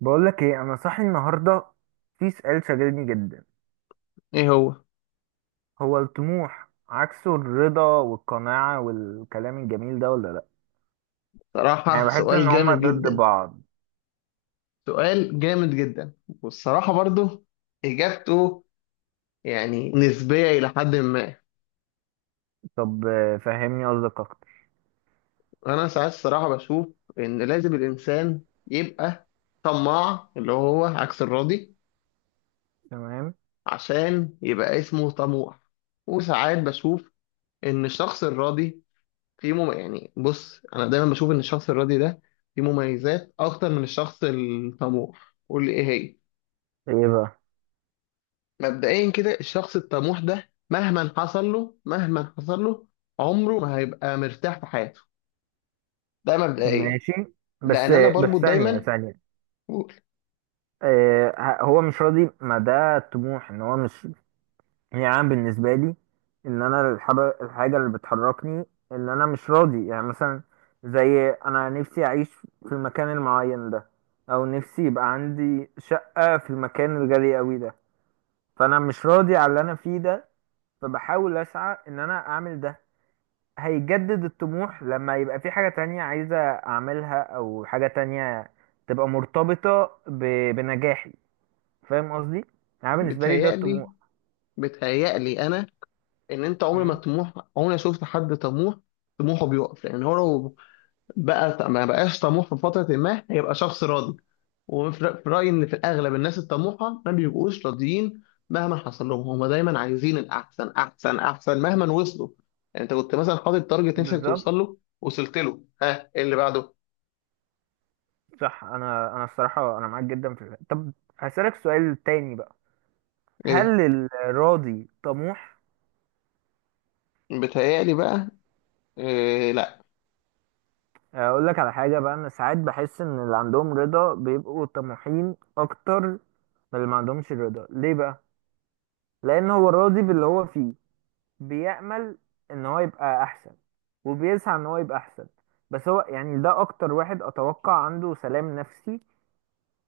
بقول لك ايه، انا صاحي النهارده. في سؤال شاغلني جدا. ايه هو؟ هو الطموح عكسه الرضا والقناعة والكلام الجميل ده ولا لا؟ يعني صراحة، بحس سؤال ان هما جامد ضد جدا، بعض. سؤال جامد جدا. والصراحة برضو اجابته يعني نسبية الى حد ما. طب، فهمني قصدك اكتر. انا ساعات الصراحة بشوف ان لازم الانسان يبقى طماع، اللي هو عكس الراضي، تمام. عشان يبقى اسمه طموح. وساعات بشوف ان الشخص الراضي فيه يعني بص، انا دايما بشوف ان الشخص الراضي ده فيه مميزات اكتر من الشخص الطموح. قول لي ايه هي. ايه بقى؟ مبدئيا كده الشخص الطموح ده، مهما حصل له، مهما حصل له، عمره ما هيبقى مرتاح في حياته. ده مبدئيا. ماشي. بس. لان انا بس بربط ثانية دايما، ثانية. بقول، هو مش راضي، ما ده الطموح، ان هو مش يعني بالنسبة لي، إن أنا الحاجة اللي بتحركني، إن أنا مش راضي، يعني مثلا زي أنا نفسي أعيش في المكان المعين ده، أو نفسي يبقى عندي شقة في المكان الغالي أوي ده. فأنا مش راضي على اللي أنا فيه ده، فبحاول أسعى إن أنا أعمل ده. هيجدد الطموح لما يبقى في حاجة تانية عايزة أعملها أو حاجة تانية تبقى مرتبطة بنجاحي. فاهم قصدي؟ يعني بالنسبة لي ده بتهيألي الطموح. بتهيألي انا ان انت م؟ عمري ما شفت حد طموح طموحه بيقف. لان هو لو بقى ما بقاش طموح في فترة ما، هيبقى شخص راضي. وفي في رأيي إن في الأغلب الناس الطموحة ما بيبقوش راضيين، مهما حصل لهم. هم دايما عايزين الأحسن، أحسن أحسن، مهما وصلوا. يعني أنت كنت مثلا حاطط تارجت نفسك بالظبط. توصل له، وصلت له، ها إيه اللي بعده؟ صح، انا الصراحه انا معاك جدا في الحتة. طب، هسألك سؤال تاني بقى. هل إيه؟ الراضي طموح؟ بيتهيألي بقى، إيه لا. اقول لك على حاجه بقى، انا ساعات بحس ان اللي عندهم رضا بيبقوا طموحين اكتر من اللي ما عندهمش رضا. ليه بقى؟ لان هو راضي باللي هو فيه، بيأمل ان هو يبقى احسن وبيسعى ان هو يبقى احسن. بس هو يعني ده اكتر واحد اتوقع عنده سلام نفسي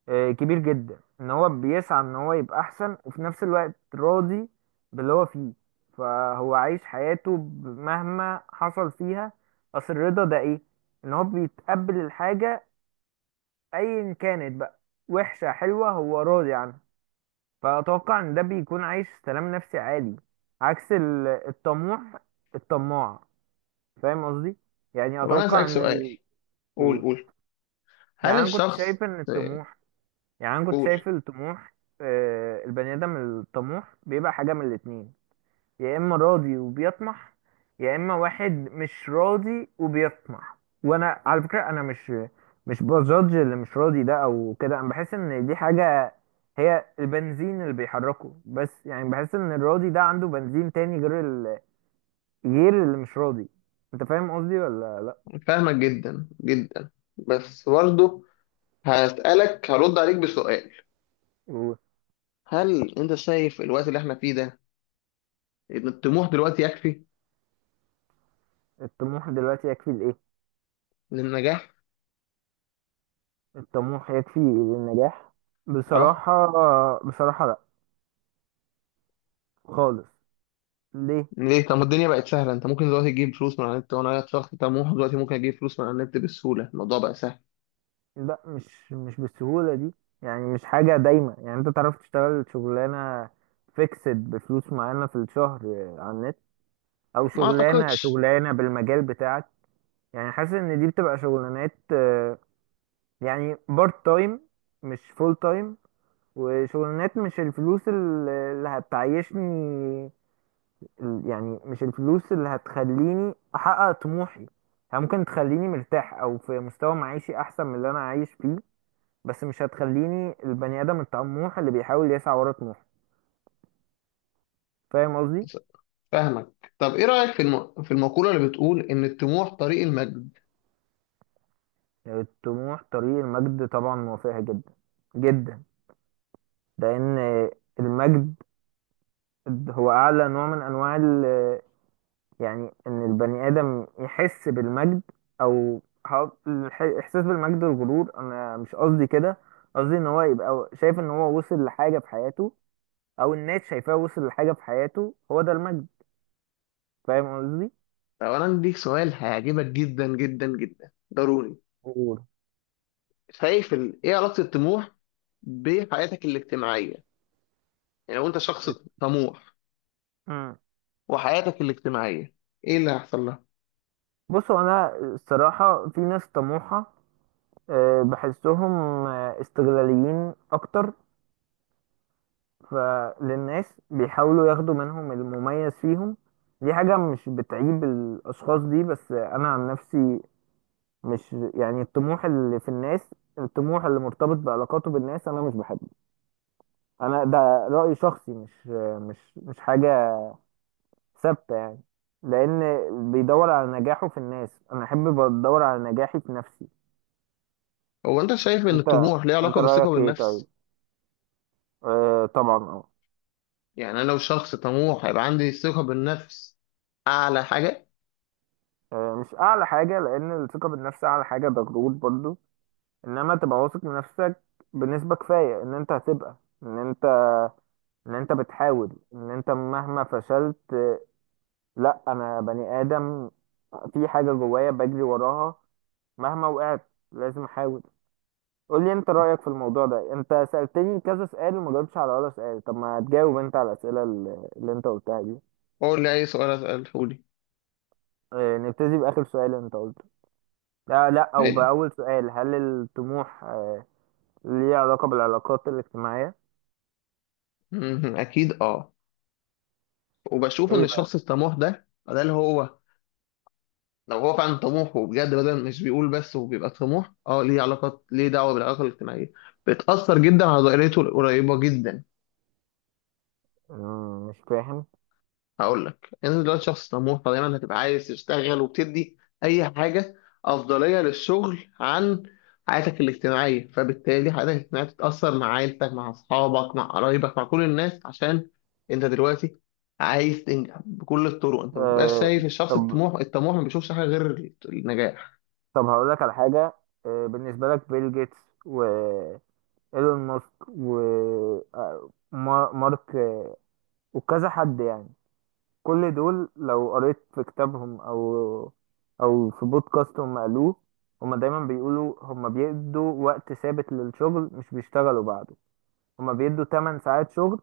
كبير جدا، ان هو بيسعى ان هو يبقى احسن وفي نفس الوقت راضي باللي هو فيه. فهو عايش حياته مهما حصل فيها. اصل الرضا ده ايه؟ ان هو بيتقبل الحاجة ايا كانت بقى، وحشة حلوة، هو راضي عنها. فاتوقع ان ده بيكون عايش سلام نفسي عالي، عكس الطموح الطماع. فاهم قصدي؟ يعني طب أنا اتوقع أسألك ان سؤال. قول قول. قول. هل يعني انا كنت الشخص... شايف ان إيه، الطموح يعني انا كنت قول. شايف الطموح. البني ادم الطموح بيبقى حاجه من الاتنين، يا اما راضي وبيطمح، يا اما واحد مش راضي وبيطمح. وانا على فكره انا مش بجادج اللي مش راضي ده او كده. انا بحس ان دي حاجه، هي البنزين اللي بيحركه. بس يعني بحس ان الراضي ده عنده بنزين تاني غير غير اللي مش راضي. انت فاهم قصدي ولا لا؟ فاهمك جدا جدا، بس برضه هسألك، هرد عليك بسؤال. هل أنت شايف الوقت اللي إحنا فيه ده الطموح دلوقتي يكفي والطموح دلوقتي يكفي لايه؟ للنجاح؟ الطموح يكفي للنجاح؟ اه. بصراحة، بصراحة لا، خالص. ليه؟ ليه؟ طب ما الدنيا بقت سهله، انت ممكن دلوقتي تجيب فلوس من على النت، وانا شخص طموح دلوقتي ممكن اجيب فلوس من على النت بسهوله، الموضوع بقى سهل. لا، مش بالسهولة دي. يعني مش حاجة دايما، يعني انت تعرف تشتغل شغلانة فيكسد بفلوس معينة في الشهر على النت، او ما شغلانة اعتقدش. شغلانة بالمجال بتاعك. يعني حاسس ان دي بتبقى شغلانات يعني بارت تايم، مش فول تايم. وشغلانات مش الفلوس اللي هتعيشني، يعني مش الفلوس اللي هتخليني احقق طموحي. هي ممكن تخليني مرتاح او في مستوى معيشي احسن من اللي انا عايش فيه، بس مش هتخليني البني ادم الطموح اللي بيحاول يسعى ورا طموحه. فاهم قصدي؟ فاهمك. طب ايه رايك في في المقوله اللي بتقول ان الطموح طريق المجد؟ الطموح طريق المجد، طبعا موافقها جدا جدا. لان المجد هو اعلى نوع من انواع يعني ان البني ادم يحس بالمجد، او الاحساس بالمجد والغرور، انا مش قصدي كده. قصدي ان هو يبقى شايف ان هو وصل لحاجه في حياته، او الناس شايفاه وصل لحاجه في حياته، هو ده المجد. فاهم قصدي؟ طب انا عندي ليك سؤال هيعجبك جدا جدا جدا، ضروري. غرور. شايف ايه علاقه الطموح بحياتك الاجتماعيه؟ يعني لو انت شخص طموح، مم. وحياتك الاجتماعيه ايه اللي هيحصل لها؟ بصوا، انا الصراحه في ناس طموحه بحسهم استغلاليين اكتر، فللناس بيحاولوا ياخدوا منهم المميز فيهم. دي حاجه مش بتعيب الاشخاص دي، بس انا عن نفسي مش يعني الطموح اللي في الناس، الطموح اللي مرتبط بعلاقاته بالناس، انا مش بحبه. انا ده رأي شخصي، مش مش حاجة ثابتة يعني، لان بيدور على نجاحه في الناس، انا احب بدور على نجاحي في نفسي. هو انت شايف ان انت الطموح ليه انت علاقه بالثقه رأيك ايه طيب؟ بالنفس؟ آه طبعا، اه. يعني انا لو شخص طموح هيبقى عندي ثقة بالنفس اعلى حاجة؟ مش اعلى حاجة، لان الثقة بالنفس اعلى حاجة ده غرور برضو. انما تبقى واثق من نفسك بنسبة كفاية ان انت هتبقى، ان انت ان انت بتحاول، ان انت مهما فشلت، لا، انا بني ادم في حاجه جوايا بجري وراها، مهما وقعت لازم احاول. قول لي انت رايك في الموضوع ده. انت سالتني كذا سؤال وما جاوبتش على ولا سؤال، طب ما تجاوب انت على الاسئله اللي انت قلتها دي. اقول لي اي سؤال اساله لي. نبتدي باخر سؤال انت قلته، لا لا، او حلو. باول سؤال. هل الطموح ليه علاقه بالعلاقات الاجتماعيه؟ مهم. اكيد اه. وبشوف ان ايه بقى؟ الشخص الطموح ده، ده اللي هو، لو هو فعلا طموح وبجد، بدل مش بيقول بس وبيبقى طموح، اه ليه علاقات، ليه دعوة بالعلاقة الاجتماعية. بتأثر جدا على دائرته القريبة جدا. مش فاهم. هقول لك، انت دلوقتي شخص طموح، فدايما هتبقى عايز تشتغل، وبتدي اي حاجه افضليه للشغل عن حياتك الاجتماعيه، فبالتالي حياتك الاجتماعيه بتتاثر، مع عيلتك، مع اصحابك، مع قرايبك، مع كل الناس، عشان انت دلوقتي عايز تنجح بكل الطرق. انت ما بتبقاش آه، شايف. الشخص طب الطموح، الطموح ما بيشوفش حاجه غير النجاح. طب هقول لك على حاجه. بالنسبه لك بيل جيتس و... ايلون ماسك و مارك، وكذا حد يعني. كل دول لو قريت في كتابهم او في بودكاست هم قالوه، هما دايما بيقولوا هما بيدوا وقت ثابت للشغل، مش بيشتغلوا بعده. هما بيدوا 8 ساعات شغل،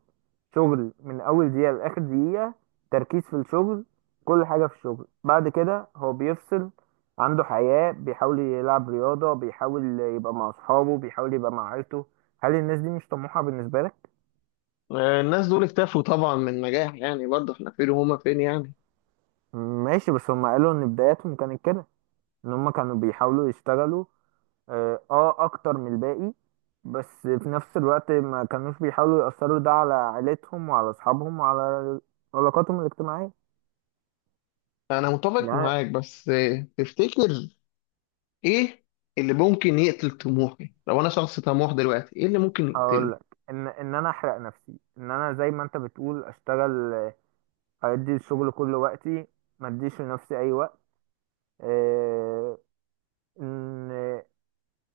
شغل من اول دقيقة لاخر دقيقة، تركيز في الشغل، كل حاجة في الشغل. بعد كده هو بيفصل، عنده حياة، بيحاول يلعب رياضة، بيحاول يبقى مع اصحابه، بيحاول يبقى مع عيلته. هل الناس دي مش طموحة بالنسبة لك؟ آه، الناس دول اكتفوا طبعا من النجاح، يعني برضه احنا فين وهما فين يعني. ماشي، بس هما قالوا ان بداياتهم كانت كده، ان هما كانوا بيحاولوا يشتغلوا اه آه اكتر من الباقي، بس في نفس الوقت ما كانوش بيحاولوا يأثروا ده على عيلتهم وعلى اصحابهم وعلى علاقاتهم الاجتماعية. انا متفق يعني معاك، بس آه، تفتكر ايه اللي ممكن يقتل طموحي؟ لو انا شخص طموح دلوقتي، ايه اللي ممكن هقول يقتله؟ لك ان ان انا احرق نفسي، ان انا زي ما انت بتقول اشتغل، ادي الشغل كل وقتي، ما اديش لنفسي اي وقت. آه، ان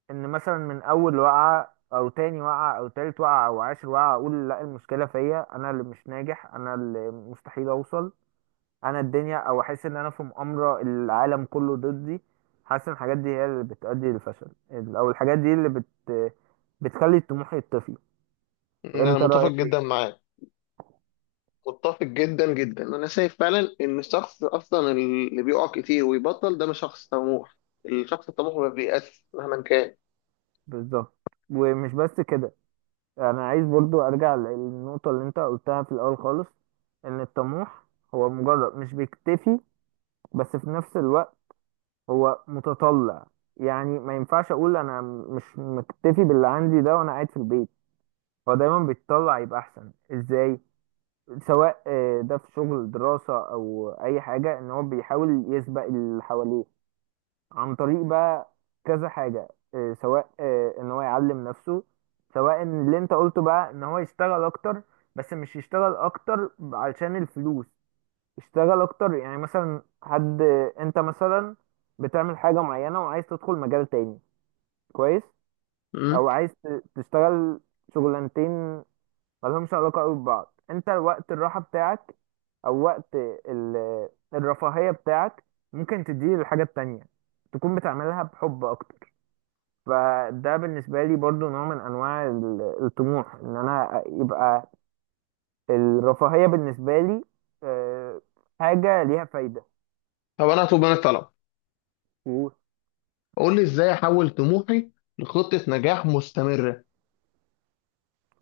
ان مثلا من اول وقعه او تاني وقعه او تالت وقعه او عاشر وقعه اقول لا المشكله فيا، انا اللي مش ناجح، انا اللي مستحيل اوصل، انا الدنيا، او احس ان انا في مؤامره، العالم كله ضدي. حاسس ان الحاجات دي هي اللي بتؤدي للفشل، او الحاجات دي اللي بتخلي الطموح يطفي. يعني انا انت متفق رايك جدا ايه؟ معاك. متفق جدا جدا، انا شايف فعلا ان الشخص اصلا اللي بيقع كتير ويبطل ده مش شخص طموح. الشخص الطموح ما بيأسش مهما كان. بالظبط. ومش بس كده، انا عايز برضو ارجع للنقطة اللي انت قلتها في الاول خالص، ان الطموح هو مجرد مش بيكتفي، بس في نفس الوقت هو متطلع. يعني ما ينفعش اقول انا مش مكتفي باللي عندي ده وانا قاعد في البيت. هو دايما بيتطلع يبقى احسن ازاي، سواء ده في شغل، دراسة، او اي حاجة، ان هو بيحاول يسبق اللي حواليه عن طريق بقى كذا حاجة. إيه، سواء إيه، ان هو يعلم نفسه، سواء إن اللي انت قلته بقى ان هو يشتغل اكتر، بس مش يشتغل اكتر علشان الفلوس. يشتغل اكتر، يعني مثلا حد، انت مثلا بتعمل حاجة معينة وعايز تدخل مجال تاني، كويس، امم. او عايز تشتغل شغلانتين ملهمش علاقة قوي ببعض. انت وقت الراحة بتاعك او وقت الرفاهية بتاعك ممكن تديه للحاجة التانية، تكون بتعملها بحب اكتر. فده بالنسبة لي برضو نوع من أنواع الطموح، إن أنا يبقى الرفاهية بالنسبة لي آه، حاجة ليها فايدة. طب انا هطلب منك طلب. مم. قول لي ازاي احول طموحي لخطة نجاح مستمرة.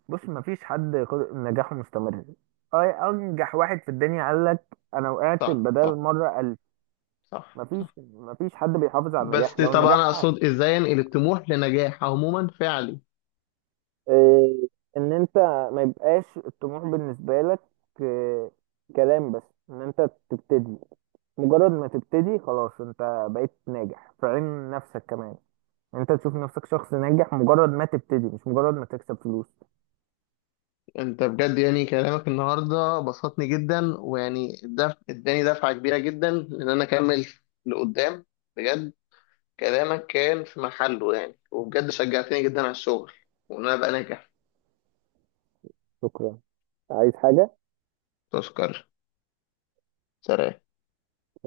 بص، مفيش حد نجاحه مستمر. أنجح واحد في الدنيا قال لك أنا وقعت صح بدل صح. مرة ألف. صح مفيش صح. مفيش حد بيحافظ على بس النجاح، لو طب انا النجاح اقصد، ازاي انقل الطموح لنجاح عموما فعلي؟ آه، إن أنت ما يبقاش الطموح بالنسبة لك آه، كلام بس، إن أنت تبتدي. مجرد ما تبتدي خلاص انت بقيت ناجح في عين نفسك كمان. انت تشوف نفسك شخص ناجح مجرد ما تبتدي، مش مجرد ما تكسب فلوس. انت بجد يعني كلامك النهارده بسطني جدا، ويعني اداني دفعه كبيره جدا ان انا اكمل لقدام. بجد كلامك كان في محله يعني، وبجد شجعتني جدا على الشغل، وان انا ابقى ناجح. شكرا، عايز حاجة؟ تشكر. سلام.